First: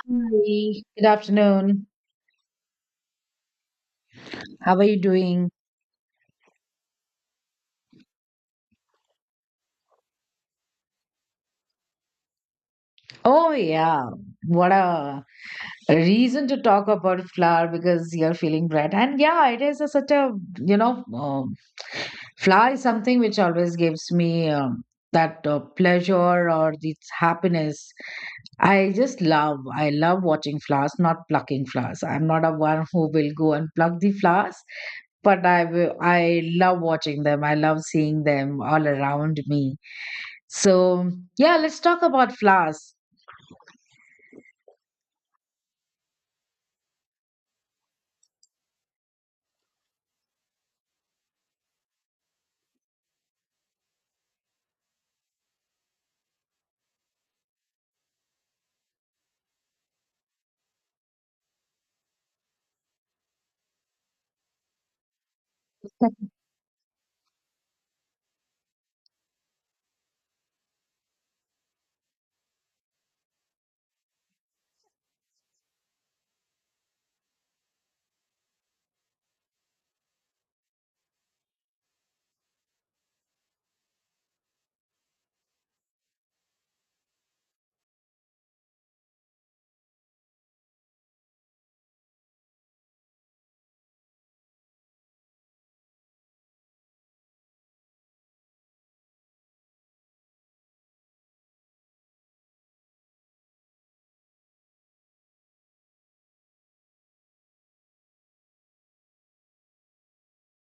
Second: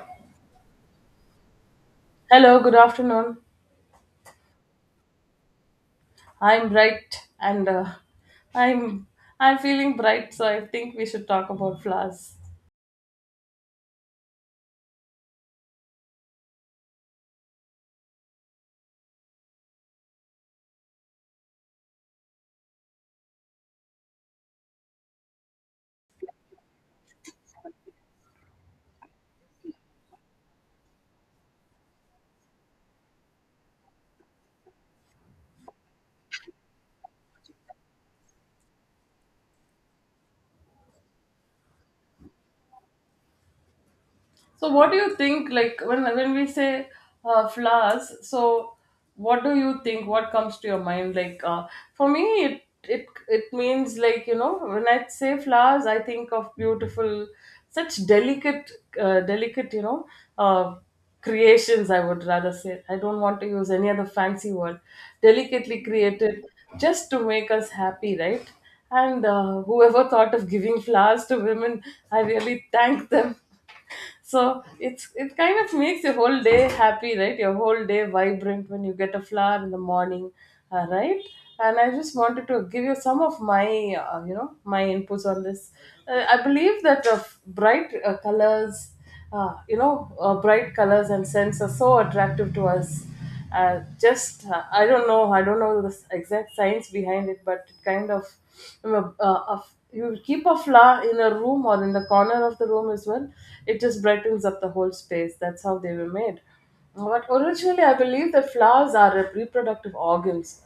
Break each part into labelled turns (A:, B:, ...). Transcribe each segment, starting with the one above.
A: Hi, good afternoon.
B: Hello, good afternoon.
A: How are you doing?
B: I'm bright and I'm I'm feeling bright, so I think we should talk about flowers.
A: Oh, yeah. What a reason to talk about flour because you're feeling bad. And yeah, it is such a, you know, um, Flour is something which always gives me that pleasure or this happiness. I love watching flowers, not plucking flowers. I'm not a one who will go and pluck the flowers, but I love watching them. I love seeing them all around me. So, yeah, let's talk about flowers.
B: So, what do you think? Like when we say flowers, so what do you think? What comes to your mind? For me, it means like when I say flowers, I think of beautiful, such delicate, delicate uh, creations. I would rather say I don't want to use any other fancy word. Delicately created just to make us happy, right? And whoever thought of giving flowers to women, I really thank them, so it's it kind of makes your whole day happy, right, your whole day vibrant when you get a flower in the morning, right. And I just wanted to give you some of my, uh, you know my inputs on this. I believe that, bright colors, uh, you know bright colors and scents are so attractive to us. Uh, just I don't know, I don't know the exact science behind it, but it kind of, you know, uh, you keep a flower in a room or in the corner of the room as well, it just brightens up the whole space. That's how they were made. But originally I believe that flowers are reproductive organs,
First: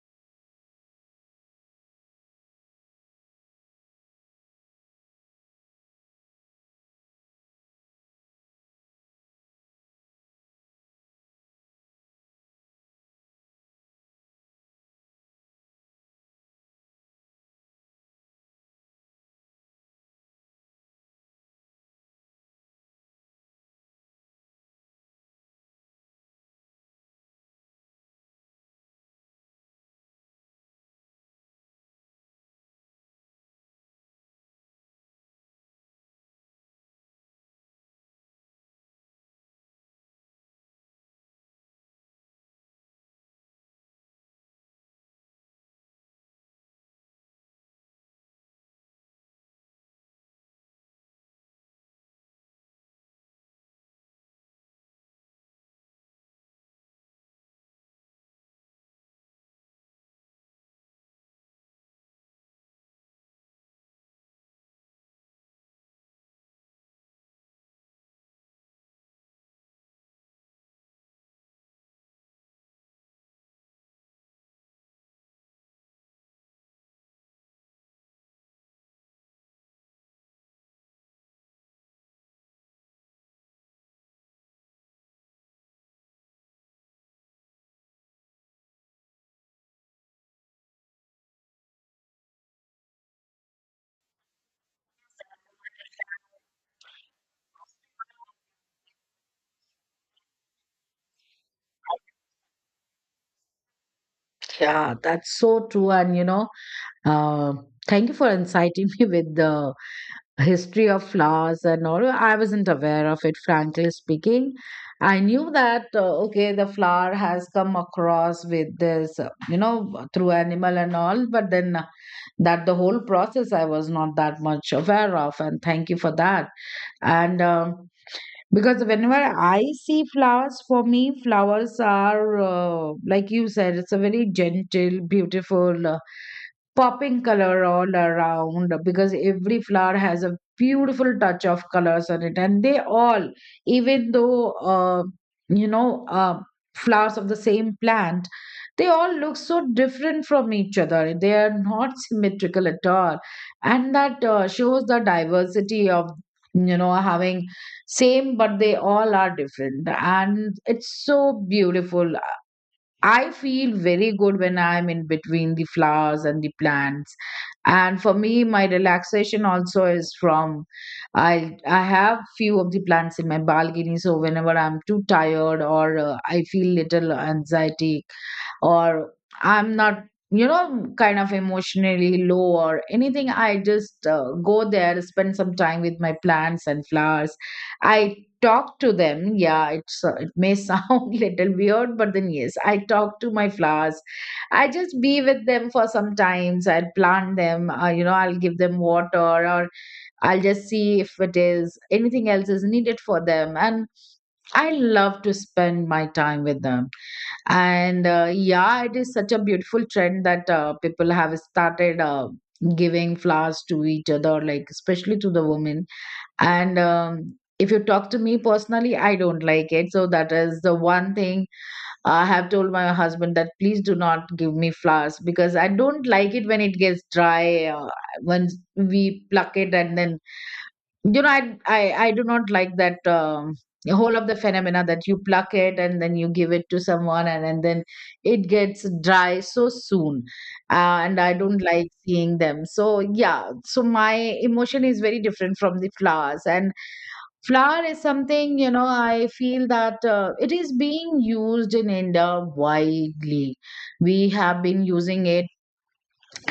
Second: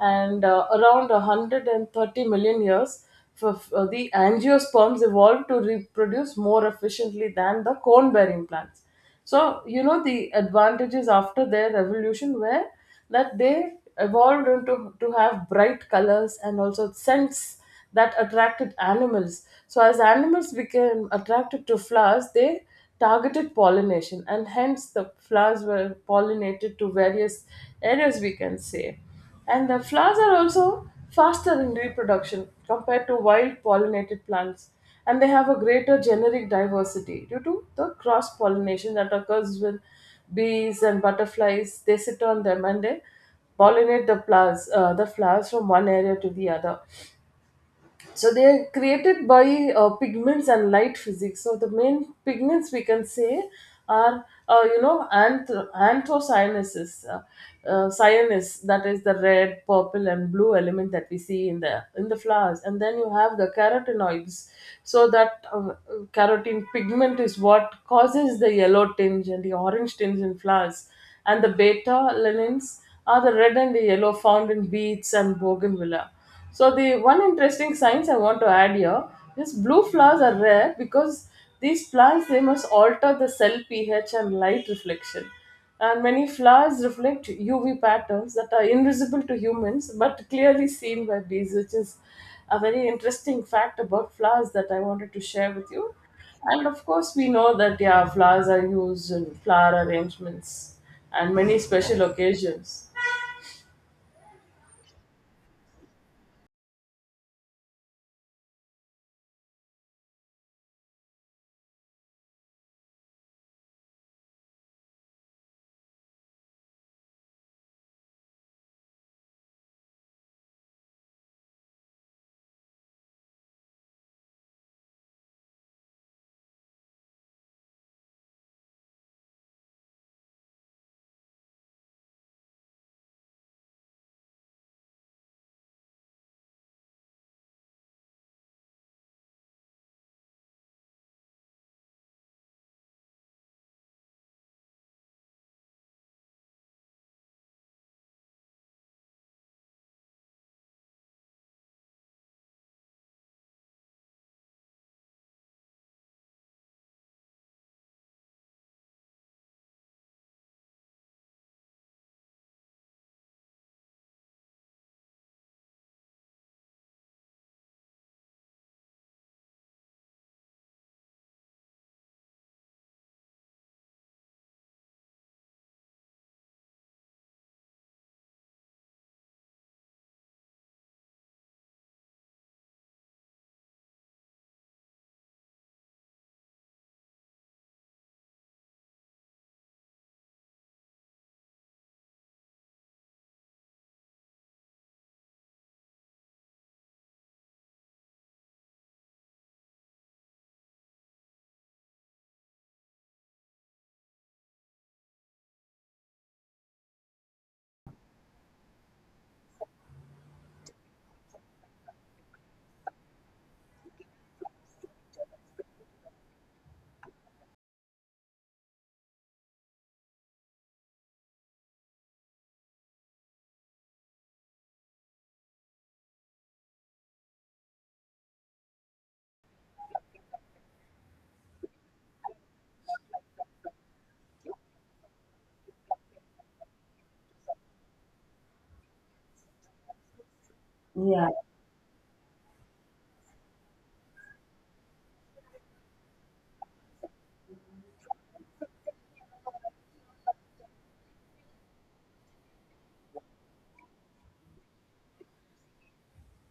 B: and around 130 million years, for the angiosperms evolved to reproduce more efficiently than the cone bearing plants. So, you know, the advantages after their evolution were that they evolved into to have bright colors and also scents that attracted animals. So, as animals became attracted to flowers, they targeted pollination, and hence the flowers were pollinated to various areas, we can say. And the flowers are also faster in reproduction compared to wild pollinated plants, and they have a greater genetic diversity due to the cross pollination that occurs with bees and butterflies. They sit on them and they pollinate the flowers, the flowers from one area to the other. So they are created by pigments and light physics. So the main pigments we can say are, anthocyanins, cyanus, that is the red, purple, and blue element that we see in the flowers. And then you have the carotenoids. So that carotene pigment is what causes the yellow tinge and the orange tinge in flowers. And the beta lanins are the red and the yellow found in beets and bougainvillea. So the one interesting science I want to add here is blue flowers are rare because these plants they must alter the cell pH and light reflection. And many flowers reflect UV patterns that are invisible to humans but clearly seen by bees, which is a very interesting fact about flowers that I wanted to share with you. And of course, we know that, yeah, flowers are used in flower arrangements and many special occasions.
A: Yeah, that's so true. And, you know, uh, thank you for inciting me with the history of flowers and all. I wasn't aware of it, frankly speaking. I knew that, okay, the flower has come across with this, through animal and all, but then that the whole process I was not that much aware of. And thank you for that. And, um Because whenever I see flowers, for me, flowers are, like you said, it's a very gentle, beautiful, popping color all around because every flower has a beautiful touch of colors on it. And they all, even though, you know, uh, flowers of the same plant, they all look so different from each other. They are not symmetrical at all. And that shows the diversity of, you know, having same, but they all are different, and it's so beautiful. I feel very good when I'm in between the flowers and the plants. And for me, my relaxation also is from I have few of the plants in my balcony, so whenever I'm too tired or I feel little anxiety or I'm not, you know, kind of emotionally low or anything. I just go there, spend some time with my plants and flowers. I talk to them. Yeah, it may sound little weird, but then yes, I talk to my flowers. I just be with them for some times. I'll plant them. I'll give them water, or I'll just see if it is anything else is needed for them. And I love to spend my time with them and yeah, it is such a beautiful trend that people have started giving flowers to each other, like especially to the women. And if you talk to me personally, I don't like it, so that is the one thing I have told my husband, that please do not give me flowers because I don't like it when it gets dry when we pluck it and then I do not like that whole of the phenomena that you pluck it and then you give it to someone, and then it gets dry so soon. And
B: Yeah,
A: I don't like seeing them. So yeah, so my emotion is very different from the flowers. And flower is something, you know, I feel that it is being used in India widely. We have been using it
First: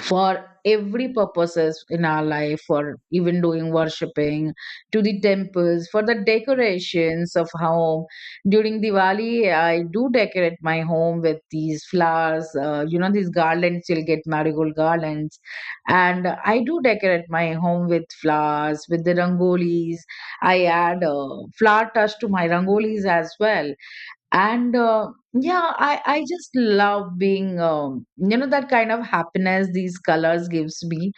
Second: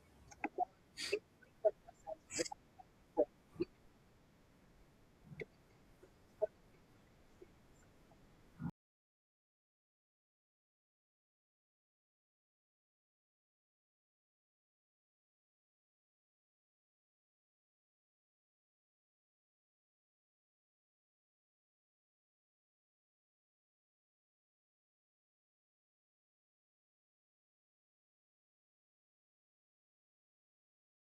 A: for every purposes in our life, for even doing worshipping to the temples, for the decorations of home. During Diwali, I do decorate my home with these flowers. You know, these garlands, you'll get marigold garlands, and I do decorate my home with flowers with the rangolis. I add flower touch to my rangolis as well. And yeah, I just love being, you know, that kind of happiness these colors gives me.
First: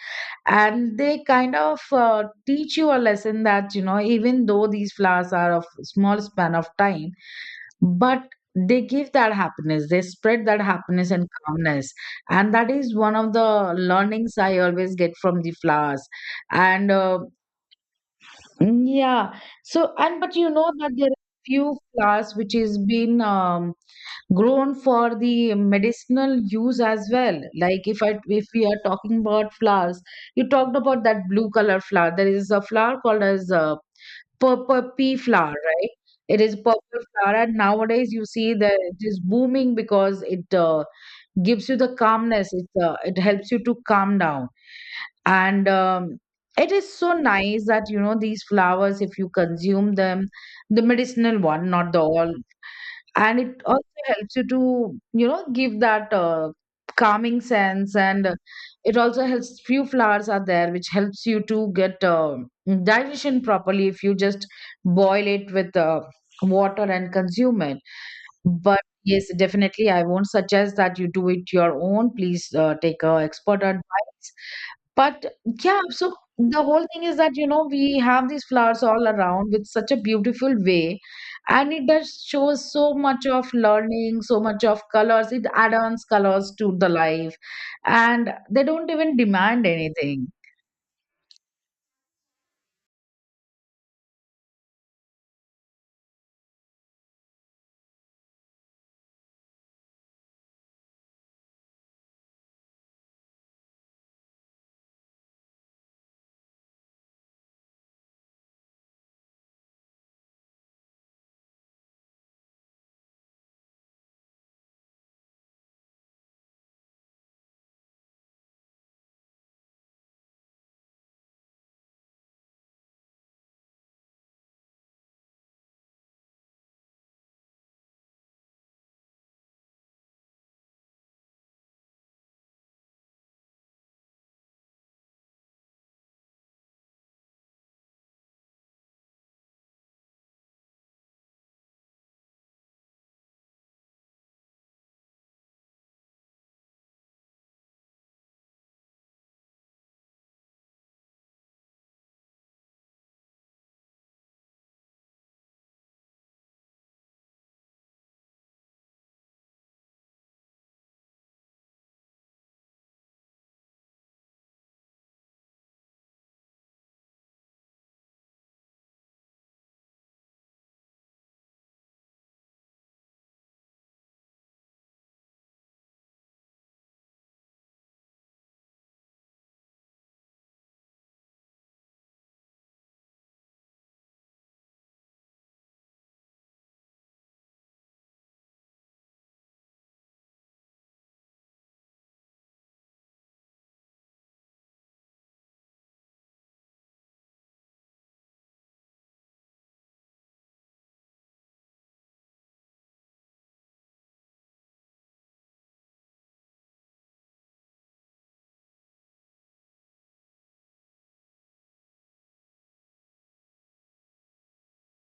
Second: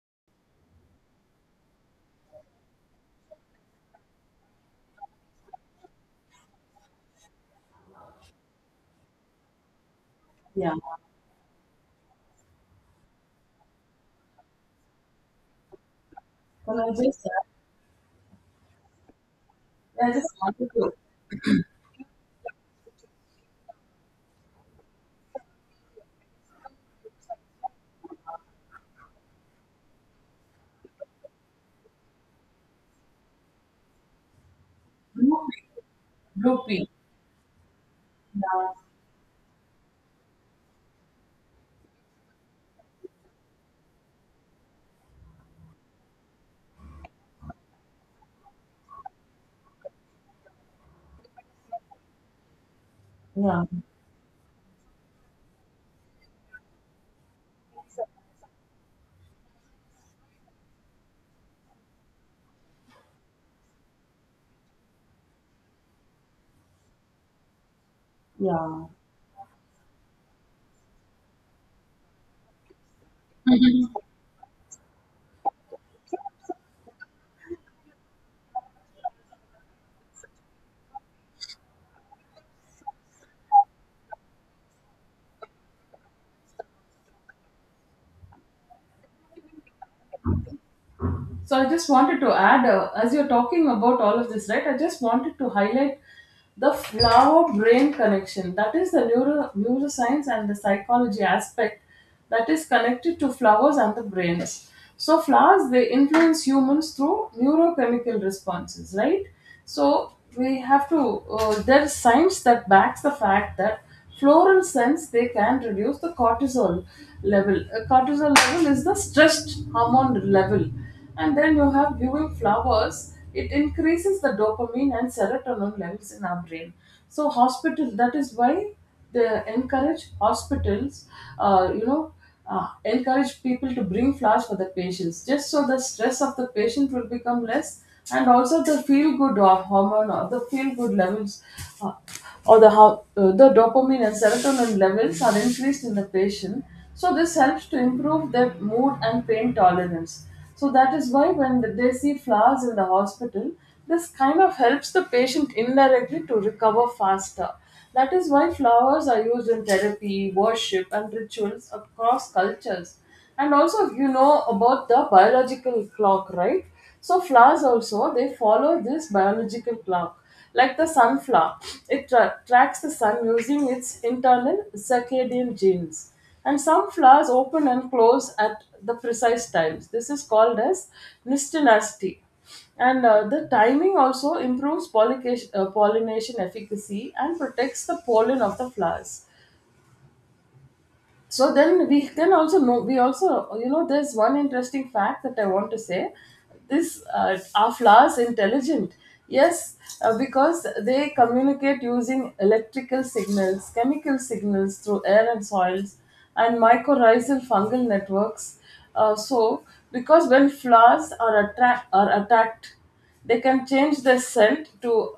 A: And they kind of teach you a lesson that, you know, even though these flowers are of small span of time, but they give that happiness, they spread that
B: yeah.
A: happiness and calmness. And that is one of the learnings I always get from the flowers.
B: Can I
A: And
B: just,
A: Yeah. So
B: I
A: and
B: just
A: but you
B: wanted
A: know that
B: to
A: there are few flowers which has been grown for the medicinal use as well. Like if I if we are talking about flowers, you talked about that blue color flower, there is a flower called as a purple pea flower,
B: grouping,
A: right? It is
B: grouping.
A: purple flower, and nowadays you see that
B: Yeah,
A: it is booming because it gives you the calmness. It it helps you to calm down. And it is so nice that, you know, these flowers, if you consume them, the medicinal one, not the all, and it
B: yeah,
A: also helps you to, you know, give that calming sense. And it also helps, few flowers are there which helps you to get digestion properly if you just boil it with water and consume it. But
B: yeah.
A: yes, definitely, I won't suggest that you do it your own. Please take a expert advice. But yeah, so the whole thing is that, you know, we have these flowers all around with such a beautiful way, and it does shows so much of learning, so much of colors. It adds colors to the life, and they don't even demand anything.
B: So I just wanted to add, as you're talking about all of this, right? I just wanted to highlight the flower brain connection. That is the neuro neuroscience and the psychology aspect that is connected to flowers and the brains. So flowers they influence humans through neurochemical responses, right? So we have to. There's science that backs the fact that floral scents they can reduce the cortisol level. Cortisol level is the stressed hormone level, and then you have viewing flowers, it increases the dopamine and serotonin levels in our brain. So hospital, that is why they encourage hospitals, uh, you know uh, encourage people to bring flowers for the patients, just so the stress of the patient will become less, and also the feel good or hormone or the feel good levels, uh, or the how the dopamine and serotonin levels are increased in the patient. So this helps to improve their mood and pain tolerance. So that is why when they see flowers in the hospital, this kind of helps the patient indirectly to recover faster. That is why flowers are used in therapy, worship and rituals across cultures. And also, you know about the biological clock, right? So flowers also they follow this biological clock, like the sunflower. It tracks the sun using its internal circadian genes, and some flowers open and close at the precise times. This is called as nystinasti, and the timing also improves pollination, pollination efficacy and protects the pollen of the flowers. So then we can also know, we also, you know, there's one interesting fact that I want to say. This Are flowers intelligent? Yes, because they communicate using electrical signals, chemical signals through air and soils and mycorrhizal fungal networks. So because when flowers are, are attacked, they can change their scent to,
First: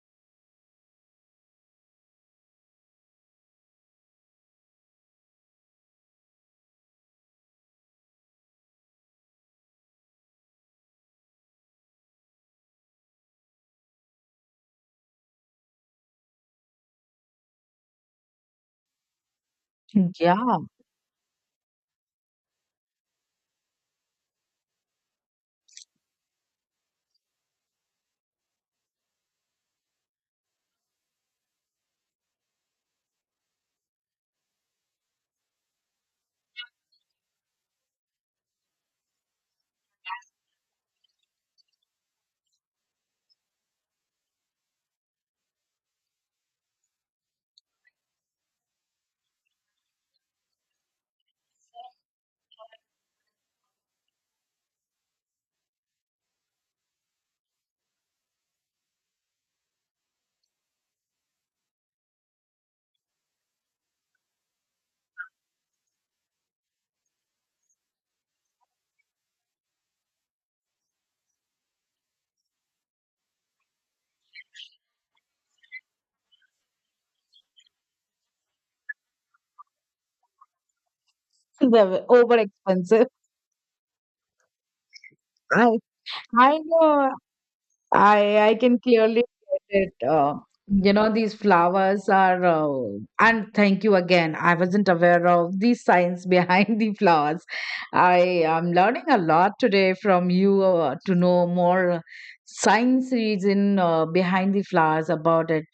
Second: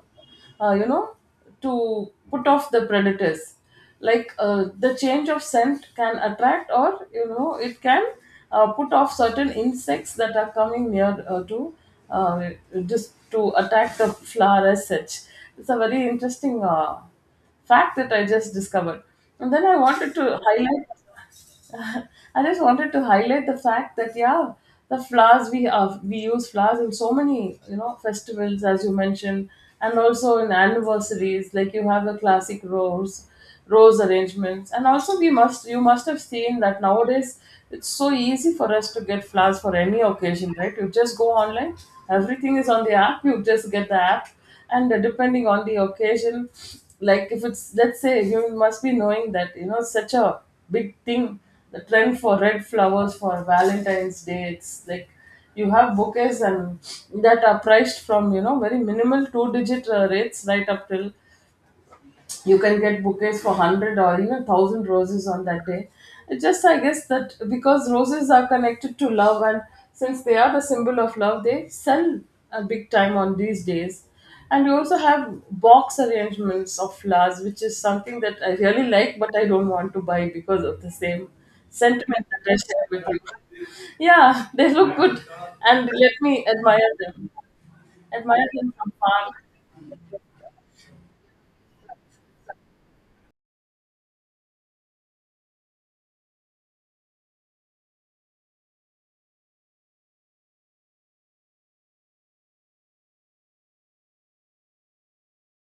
B: uh, you know to put off the predators. Like, the change of scent can attract, or you know it can, put off certain insects that are coming near, to uh, just to attack the flower as such. It's a very interesting fact that I just discovered, and then I wanted to
A: Yeah.
B: highlight. I just wanted to highlight the fact that, yeah, the flowers we have, we use flowers in so many, you know, festivals as you mentioned, and also in anniversaries. Like you have the classic rose arrangements. And also we must, you must have seen that nowadays it's so easy for us to get flowers for any occasion, right? You just go online, everything is on the app. You just get the app, and depending on the occasion, like if it's, let's say, you must be knowing that you know such a big thing, the trend for red flowers for Valentine's Day. It's like you have bouquets and that are priced from, you know, very minimal two digit rates right up till you can get bouquets for 100 or even 1000 roses on that day. It just, I guess that because roses are connected to love, and since they are the symbol of love, they sell a big time on these days. And we also have box arrangements of flowers, which is something that I really like, but I don't want to buy because of the same
A: They were
B: sentiment
A: over
B: that I share
A: expensive.
B: with you. Yeah, they look good,
A: Right.
B: and let me
A: I
B: admire
A: know.
B: them,
A: I
B: admire
A: I
B: them
A: can
B: from
A: clearly
B: far.
A: get it. You know, these flowers are, and thank you again. I wasn't aware of the science behind the flowers. I am learning a lot today from you, to know more science reason behind the flowers about it.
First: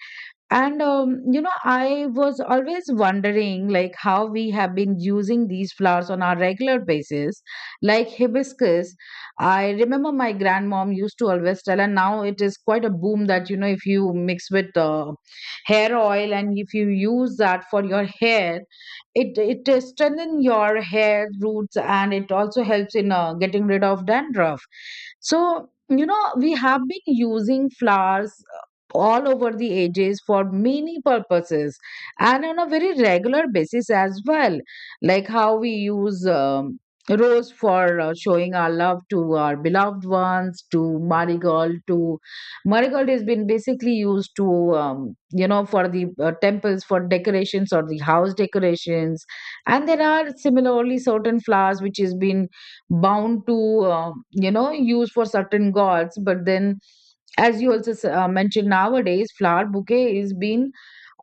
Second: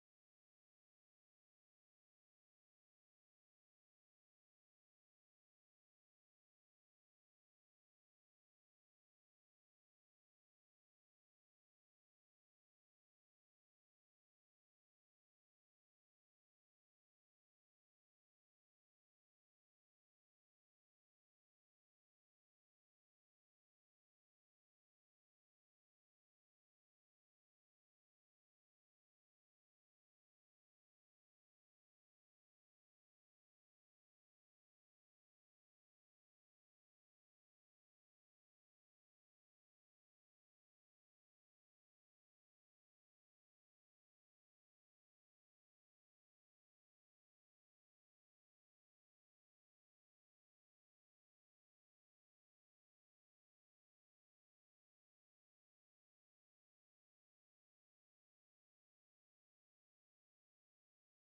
A: And you know, I was always wondering like how we have been using these flowers on our regular basis, like hibiscus. I remember my grandmom used to always tell, and now it is quite a boom that, you know, if you mix with hair oil and if you use that for your hair, it strengthen your hair roots, and it also helps in getting rid of dandruff. So you know we have been using flowers all over the ages for many purposes and on a very regular basis as well, like how we use, rose for showing our love to our beloved ones, to marigold, to marigold has been basically used to, you know, for the temples, for decorations or the house decorations. And there are similarly certain flowers which has been bound to, you know, use for certain gods, but then as you also mentioned, nowadays flower bouquet is been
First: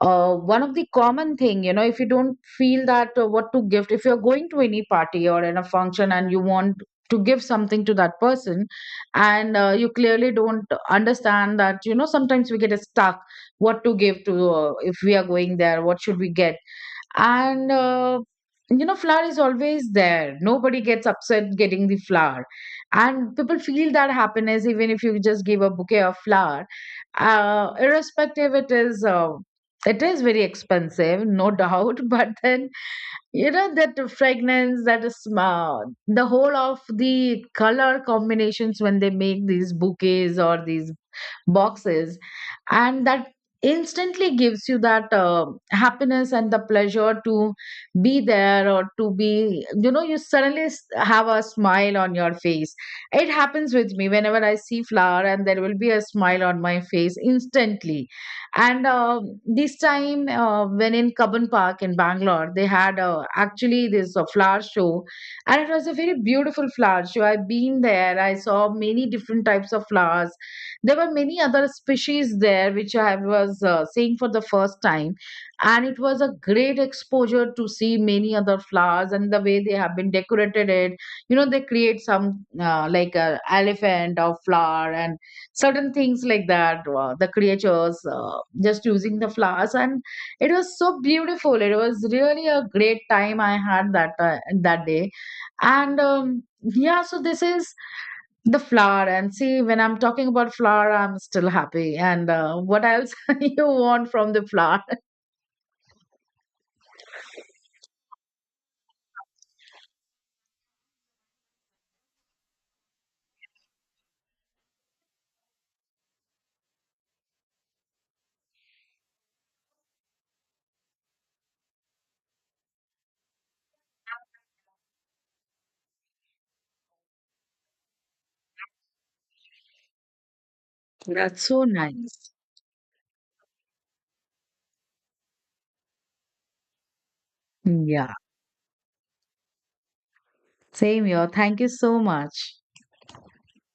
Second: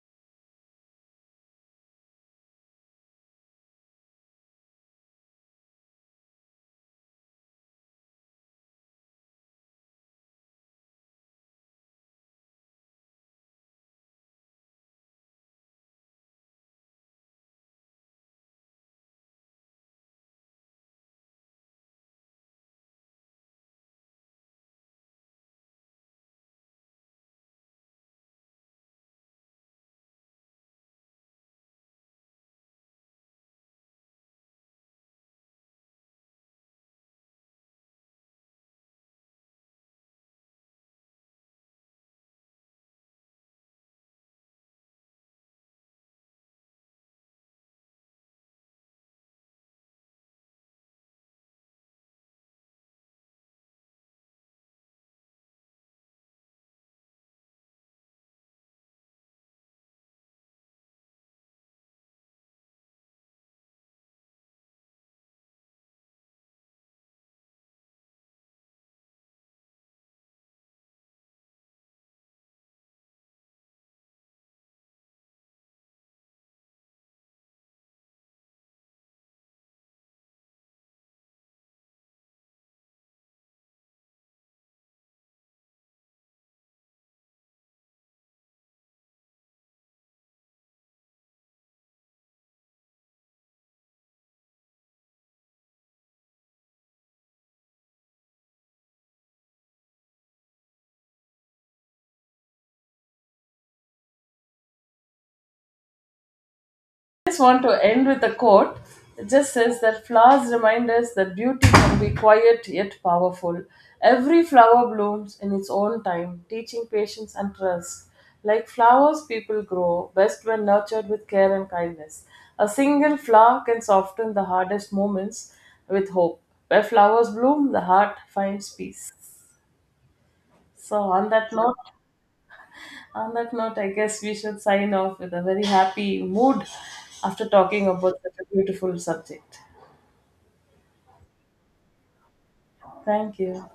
A: one of the common thing. You know, if you don't feel that what to gift, if you're going to any party or in a function and you want to give something to that person, and you clearly don't understand that, you know, sometimes we get stuck what to give to, if we are going there what should we get. And you know, flour is always there, nobody gets upset getting the flour, and people feel that happiness even if you just give a bouquet of flour, irrespective, it is very expensive no doubt but then, you know, that fragrance, that smell, the whole of the color combinations when they make these bouquets or these boxes, and that instantly gives you that happiness and the pleasure to be there or to be, you know, you suddenly have a smile on your face. It happens with me whenever I see flower, and there will be a smile on my face instantly. And this time when in Cubbon Park in Bangalore, they had, actually, this flower show, and it was a very beautiful flower show. I've been there, I saw many different types of flowers. There were many other species there which I was seeing for the first time, and it was a great exposure to see many other flowers and the way they have been decorated it. You know, they create some like a elephant or flower, and certain things like that, the creatures, just using the flowers. And it was so beautiful, it was really a great time I had that that day. And yeah, so this is the flower, and see when I'm talking about flower I'm still happy. And what else you want from the flower.
B: Just want to end with a quote. It just says that flowers remind us that beauty can be quiet yet powerful. Every flower blooms in its own time, teaching patience and trust. Like flowers, people grow best when nurtured with care and kindness. A single flower can soften the hardest moments with hope. Where flowers bloom, the heart finds peace. So,
A: That's so nice.
B: on that note, I guess we should sign off with a very happy mood after talking
A: Yeah,
B: about such a beautiful subject.
A: same here, thank you so much.
B: Thank you.